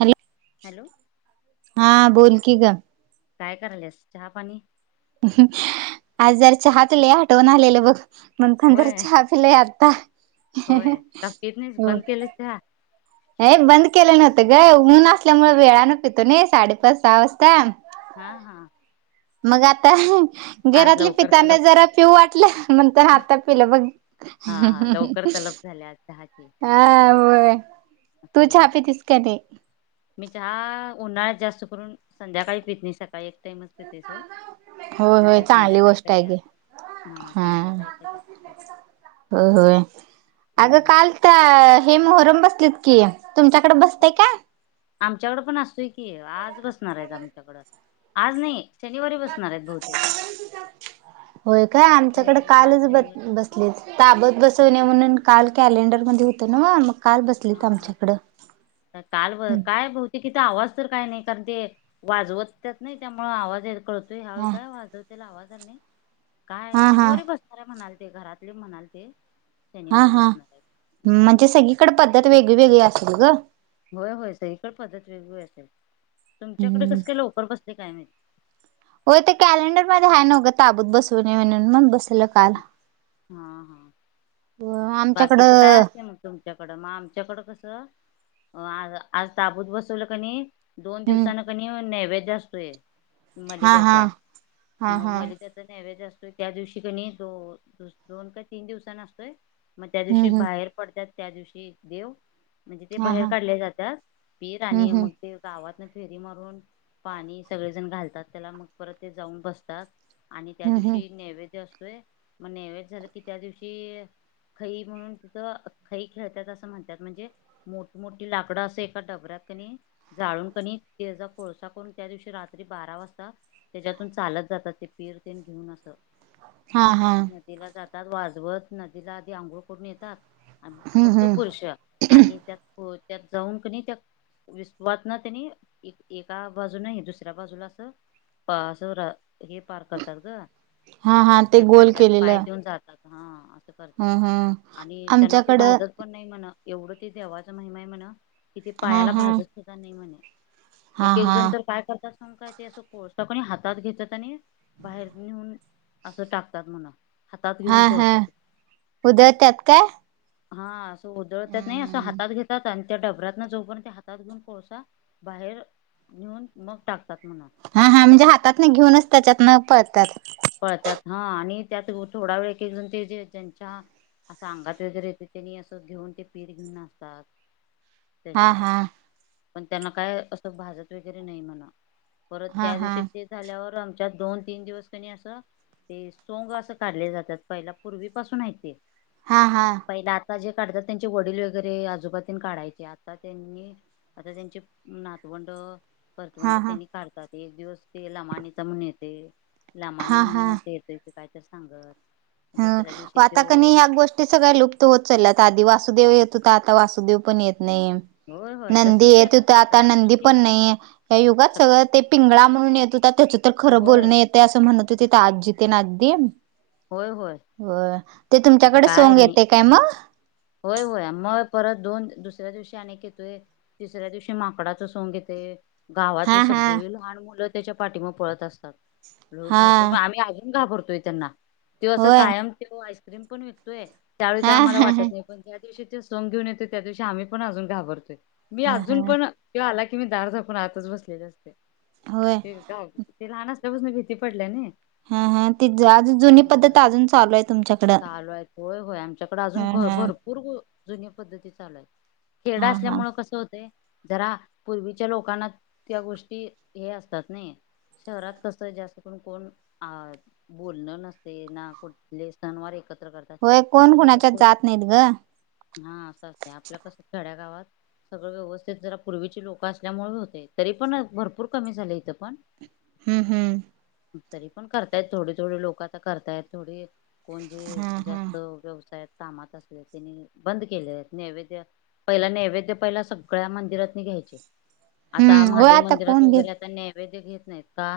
Hello hello हा बोलकी ग. काय करायलस चहा पाणी आज जर चहा पिले आठवून आलेलं मग बघ थंड होय चहा पिले. होय काकीतनीस बंद केलेस चहा नाही बंद केले नव्हतं ग ऊन असल्यामुळे वेळानं पितो ना साडेपाच सहा वाजता. हा हा. मग आता आज घरातले लवकर पिताना तलब जरा पिऊ वाटले म्हण आता पिलं बघ ह ह ह. तलप झाल्या आज चहाची ह हो असू तू दे चहा घे पितीस का नाही मी चहा उन्हाळ्यात जास्त करून संध्याकाळी पिते शकत काय एक टाइमचते ते सो होय होय नंतर चांगली संध्याकाळी गोष्ट आहे कायच्या की हा संध्या काय काय जास्त हो हो आग हम्म कालत काय हेमोहरम बसत कि तुमच्याकडे बसतय का आमच्याकडं पण असतोय की आज बसणार आहेत आमच्याकड आज नाही शनिवारी बसणार आहेत बहुतेक होय काय आमच्याकडे शनिवारी हा कालच ब शनिवारी बसली ताबत बस तर नाही म्हणून काल कॅलेंडरमध्ये होतीनव्ह हा हा काल ब काय बहतेक आवाज तर काय नाही कारण ते वाजवत नाही त्यामुळे आवाज कळतोय हाव हा काय वाजवतो आवाज आल नाही काय हा हा शनिवारी बसणार आहे म्हणाल ते घरातले म्हणाल ते हा शनिवारी हा बसणार आहे. म्हणून म्हणजे सगळीकडे पद्धत वेगळी वेगळी असेल ग होय होय सईकडे पद्धत वेगळी असेल तुमच्याकडे कस काय लवकर बस ते काय मा हो ते कॅलेंडर मध्ये आहे नवकं ताबत बसवून म्हण म बस हा हा बाकीच काय आमच्याकडं असते मग तुमच्याकडं मग आमच्याकडं कसं आज आज ताबूत बसवलं कणी दोन हम्म दिवसान क नैवेद त हा हा मलदचा हा मग हा मलदचा नैवज असतोय त्या दिवशी कानय तो दोन का तीन दिवसांना असतोय मग त्या दिवशी हम्म हम्म बाहेर पडतात त्या दिवशी देव म्हणजे ते हा बाहेर हा काढले जातात पीर हम्म आणि हम्म मग ते गावात फेरी मारून पाणी सगळे जण घालतात त्याला मग परत ते जाऊन बसतात आणि त्या हम्म हम्म दिवशी नैवेद्य असतोय मग नैवेद्य झालं की त्या दिवशी खई म्हणून तिथं खई खेळतात असं म्हणतात म्हणजे मोठमोठी लाकडं असं एका डबऱ्यात जाळून का नाई त्या कोळसा करून त्या दिवशी रात्री बारा वाजता त्याच्यातून चाल जात ते पिरते घेऊन अस हा हा वाजवत नदीला आधी आंघोळ करून येतात आणि हम्म फक्त हम्म पुरुष आणि त्यात त्यात जाऊन कणी त्या विसवात ना त्यांनी एका बाजू नाही दुसऱ्या बाजूला असं पाजुरा हे पार करतात ग हा हा ते त्या गोल खड्ड्यात पाय केलेलं देऊन जातात हा करतात हम्म हम्म आणि त्यांना ते आमच्याकडं भाजत पण नाही म्हण एवढं ते देवाचा महिमा आहे म्हण किती हा पायाला हा भाजत होता नाही म्हणे हा एक एक हा जण तर काय करत काय ते असं पता कोणी हातात घेतत आणि बाहेर नेऊन असं टाकतात म्हणा हातात हा घेऊन हा कोळसा उदळतात का हा असं उदळत नाही असं हातात घेतात आणि त्या डबर्यात ना जो पण त्या हातात घेऊन कोळसा बाहेर नेऊन मग टाकतात म्हणा हा हा म्हणजे हातात ना घेऊनच त्याच्यात ना पळतात पळत्यात हा आणि त्यात थोडा वेळ एकण ते जे ज्यांच्या असं अंगात वगैरे येत त्यांनी असं घेऊन ते पीठ घेऊन असतात हा हा पण त्यांना काय असं भाजत वगैरे नाही म्हणा परत हा त्या हा दिवशी ते झाल्यावर दोन तीन दिवस त्यांनी असं ते सोंग असं काढले जातात पहिला पूर्वीपासून आहे ते हा हा पहिला आता जे काढतात त्यांचे वडील वगैरे आजोबजीून काढायचे आता त्यांनी आता त्यांचे नातवंड हा परर्तवंड हा त्यांनी काढतात, एक दिवस ते ल मानीचा म्हण येते. लामानी हा हा म्हणून असं येतोय ते काय तर सांगत. ह दुसऱ्या दिवशी आता त्यो कनी ह्या गोष्टी सगळ्या लुप्त होत, चालत आधी वासुदेव य, तू तर आता वासुदेव पण येत नाही, होय होय नंदी तसच की येत होत आता सगळ्या नंदी गोष्टी पण नाही, या युगात सगळं ते पिंगळा म्हणून येत होता त्याच्या, तर खरं होय बोलण येते असं म्हणत होते, तर आजी तेे ना आगदी, होय होय हो ते आता तुमच्याकडे काय सोंग नाही येते काय मग होय होय मग परत दोन, दुसऱ्या दिवशी अनेक, येतोय तिसऱ्या दिवशी माकडाचा सोंग येते, गावातली हा हा सगळी लहान मुलं त्याच्या पाठीमा पळत असतात ल हा भरपूर आम्ही आज, पण घाबरतोय त्यांना तेव असं होय कायम तेव आईस्क्रीम पण विकतोय, त्यावेळी हा काय मला हा हा वाटत नाही पण ज्या दिवशी जो सं घऊन येतोय त्या दिवशी आम्हीणजून घाबरतोय, मी हा अजून हा पण तेव आला की मी दार झाकून आतच बसलेले असते. होय ते का ते लहान असल्यापासून भीती पडल्या नाही. हा हा ते त्यामु चालू आहे होय होय आमच्याकडे अजून हा हा भरपूर, जुन पद्धती चालूय खेड हा हा असल्यामुळे कसं होतय. जरा पूर्वीच्या लोकांना, त्या गोष्टी हे असतात नाही. शहरात कस जास्तून कोण अ बोलणं नसत. ते ना कुठले सणवार एकत्र, तात होय तथ कोण कोणाच्यात कस जात नाहीत ग हा असंचते आपल्या कस खड्या गावात, सगळं व्यवस्थित जरा पूर्वीची लोक असल्यामुळे होते तरी पण भरपूर कमी झाले इथं पण, हम्म हम्म तरी पण करतायत थोडे, थोडे लोक आता करतायत थोडी कोण जे हा हा जास्त व्यव कामात असले, त्यांनी बंद केले नैवेद्य पहिला नैवेद्य पहि सगळ्या मंदिरात, आता हम्म होय महादेव आता मंदिरात कोण घेत वगैरे आता, वैद घेत नाहीत का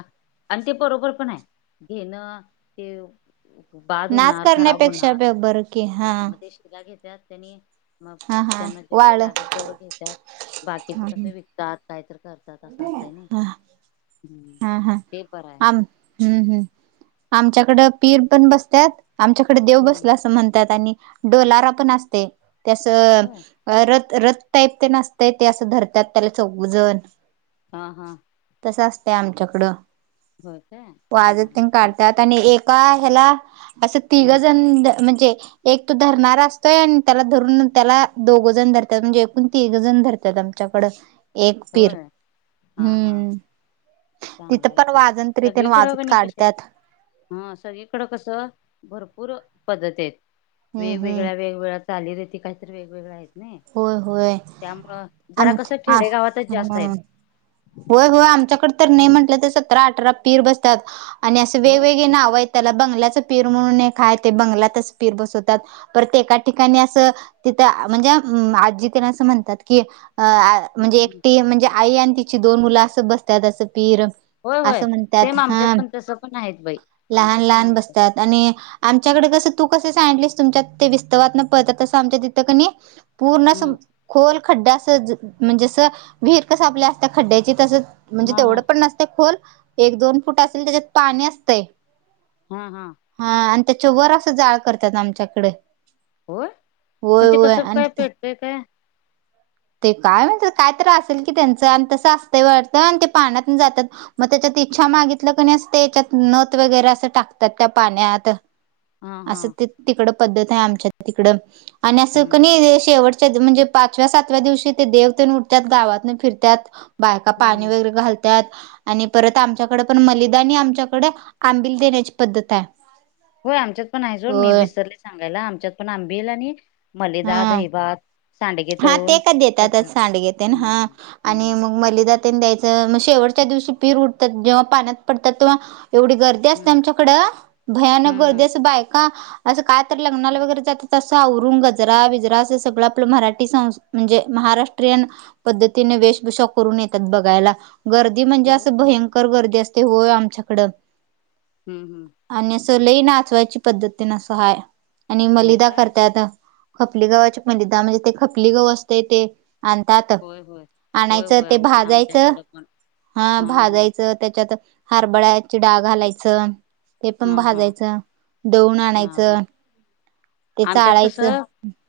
आणि ते बरोबर पण आहे. घेणं ते बाद नाच होणार खराब करण्यापेक्षा होणार ब बरं की हा म ते शिग घेतात त्यांनी, मग हा हा त्यांना जेवढं वाळ लागेल हा तेवढं घेतात बाकीचं, कस विकतात कायत, करता तस असत्य नी हा हा हा हा आम हम्म हम्म आमच्याकडं पीर पण बसत्यात, आमच्याकडे देव हम्म बसला असं म्हणतात, आणि डोलारा पण असते. त्यासं होय रत रथ टाईप ते नसतय. ते असं धरतात त्याला चौघजण, हा हा ते आमच्याकडं होय काय हा वाजत हा सांग काढतात, आणि एका ह्याला असं तिघ हम्म जण म्हणजे, एक तो धरणार असतोय, आणि त्याला धरून त्याला दोघं जण धरतात म्हणजे एकूण तीघ जण धरतात. आमच्याकड एक पीर होय हा हा हम्म, तिथं चांगलाय पण की वाजन तरीितन सगळीकडं वाजत कणी कशी आहेत काढतात. हा सगळीकडं कस, भरपूर पद्धत आहेत हम्म हम्म वेगवेगळ्या, वेगवेगळ्या चाली रीती काहीतरी वेगवेगळ्या आहेत. नाही होय होय त्यामुळं जरा आम कस आ खेडेगावात, हम्म होय होय आमच्याकड तर नाही म्हटलं तर सतरा अठरा पीर बसतात, आणि असे हो वेगवेगळे नाव आहेत. त्याला बंगल्याच पीर म्हणून हे खाय ते बंगलातच पीर बसवतात परत एका ठिकाणी अस, म्हणजे आजी त्याला असं म्हणतात की, अ म्हणजे एकटी म्हणजे आई आणि तिची दोन मुलं असं बसतात असं पीर होय होय असं म्हणतात सेम आमच्यात ह पण तसं पण आहेत बाई लहान आमच्यात पण लहान आहेत बसतात, आणि आमच्याकडे कस तू स त विस्तव त आमच्या तिथ पूर्ण, हम्म खड्ड्या अस म्हणजे जसं विहीर कस आपल्या असत खड्ड्याची तसं म्हणजे हा हा तेवढं पण नसते खोल, एक दोन फुट असेल त्याच्यात पाणी असतंय हा हा त्याच्या वर अस जाळ करतात आमच्याकडे होय पण होय ते होय कसं आणि काय पेटतय काय ते काय म्हण काय तर असेल की त्यांचं आणि तसं असतं वाटतं आणि ते पाहण्यात जातात मग त्याच्यात इच्छा मागितलं कणीं त्याच्यात नत वगैरे असं टाकतात त्या पाण्यात हा हा असं तिकडं पद्धत आहे आमच्या तिकडं आणि असं हम्म हम्म कणी शेवट म्हणजे पाचव्या सातव्या दिवशी ते देव तेन उठत्यात गावातन फिरत्यात बायका पाणी हम्म वगैरे घालतात आणि परत आमच्याकड पण मलिदा आमच्याकड आंबिल देण्याची पद्धत आहे होय आमच्यात पण आहे सोड मी होय विसरले सांगायला आमच्यात पण आंबिल आणि मलिदा हा दही भात हा ते का देतातच सांडगे तेन हा हम्म आणि हम्म मग मलिदा द्यायचं मग शेवटच्या दिवशी पीर उठतात जेव्हा पाण्यात पडतात तेव्हा एवढी गर्दी असते हम्म आमच्याकडं भयानक हम्म गर्दी हम्म अस बायका असं काय तर लग्नाला वगैरे जातात असं आवरुून गजरा बिजरा असं सगळं आपलं मराठी म्हणजे महाराष्ट्रीयन पद्धतीने वेशभूषा करून येतात बघायला गर्दी म्हणजे होय असं भयंकर गर्दी असते हो आमच्याकड हम्म हम्म स लई नाचवायची पद्धतीन अस हा आणि होय मलिदा काय करतत खपली गव्हाचा मलिदा म्हणजे ते खपलीगाव असतें ते आणितात होय होय होय आणायचं होय ते आमच्यात आमच्या भाजायचं इकडं पण हा भाजायचं त्याच्यात हरबळ्याची डाळ घालायचं ते पण हा हा भाजायचं दळून हा हा आणायचं ते आमच्यात चाळायचं कसं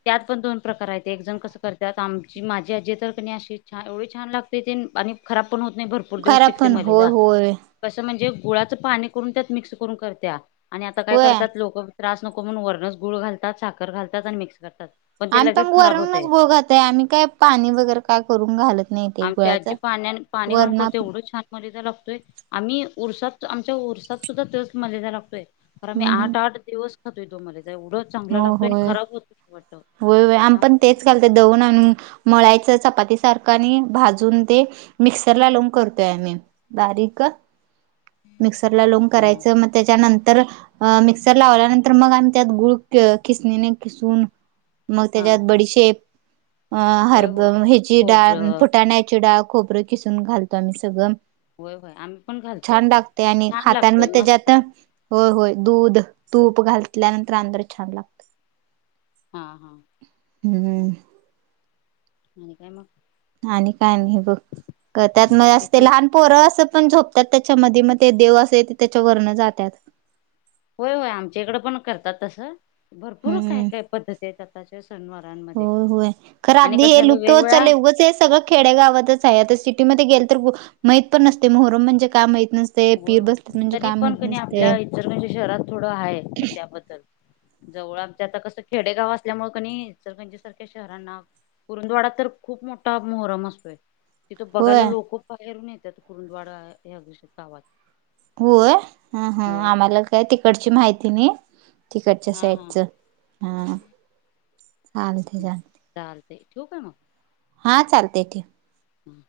त्यात पण दोन प्रकार आहेत एक जण कस करतात आमची माझी आजी तर क अशी छान एवढी छान लागते ते आणि खराब पण होत नाही भरपूर दिवस खरा टिकते पण होय मलिदा होय कसं म्हणजे गुळाचं पाणी करून त्यात मिक्स कर करत्या आणि आता काय होय करतात लोक त्रास नको म्हणून वरणच गूळ घालतात साखर घालतात आणि मिक्स करतात ते आम्ही पण लगेच खराब होतय वरूनच बोघातय आम्ही काय पाणी वगैरे काय करून घालत नाही ते आमच्या गुळाच आजी पाण्या पाणी घालून वरण करते हम्म एवढंच छानमध्ये लागतोय आम्ही उरसात आमच्या उरसात सुद्धा तेच मलिदा लागतोय बर मी हम्म आठ आठ दिवस खातोय तो मलि हो होय होय होय आम पण त्यामुळे तेच घालत दळून आणून मळायचं चपाती सारख आणि भाजून ते मिक्सर ला लावून करतोय आम्ही बारीक मिक्सरला लावून हा हा करायचं मग त्याच्यानंतर मिक्सर लावल्यानंतर मग आम्ही त्यात गुळ किसनेने किसून मग हा त्याच्यात हा बडीशेप अ होय हरब होय ह्याची डाळ खोबरं फुटाण्याची डाळ खोबरं किसून घालतो आम्ही सगळं होय होय आम्ही पण घालतोय छान लागते आणि छान खाताना लागतय मग मस्त त्याचात लागत होय होय दूध तूप घातल्यानंतर आणि जरा छान लागत हा हा हम्म आणि काय मग आणि काय नाही बघ त्यात मग अस तब्येत ते ठीक लहान पोरं असं पण झोपतात त्याच्यामध्ये मग ते देव असे ते त्याच्या वरन जातात होय होय आमच्याकडं पण करतात तसं भरपूर काय हम्म. काय पद्धती आहेत आताच्या सनवारांमध्ये होय आणि कसं झालं वेगवेगळा- सगं खेड्या गावातच आहे आता सिटीमध्येध्ये गेल तर माहित पण नसतय मोहरम म्हणजे काय माहीत होय होय तरी पण कणी नसते. आपल्या इचलकरंजी शहरात थोडं आहे त्याबद्दल जवळ आमच्या आता कसं खेडेगाव असल्यामुळे कणी इंचलकरंजी सारख्या शहरांना कुरूंदवाडात तर खूप मोठा मोहरम असतोय तिथं बघायला होय लोक बाहेरून येतात कुरुंदवाडा हे अगिश गावात होय ह हा होय होय आम्हाला काय तिकडची माहिती नाही तिकटच्या स हा हा याच हा चालते चालते चाल ते ठेव का म हा चालते ते हम्म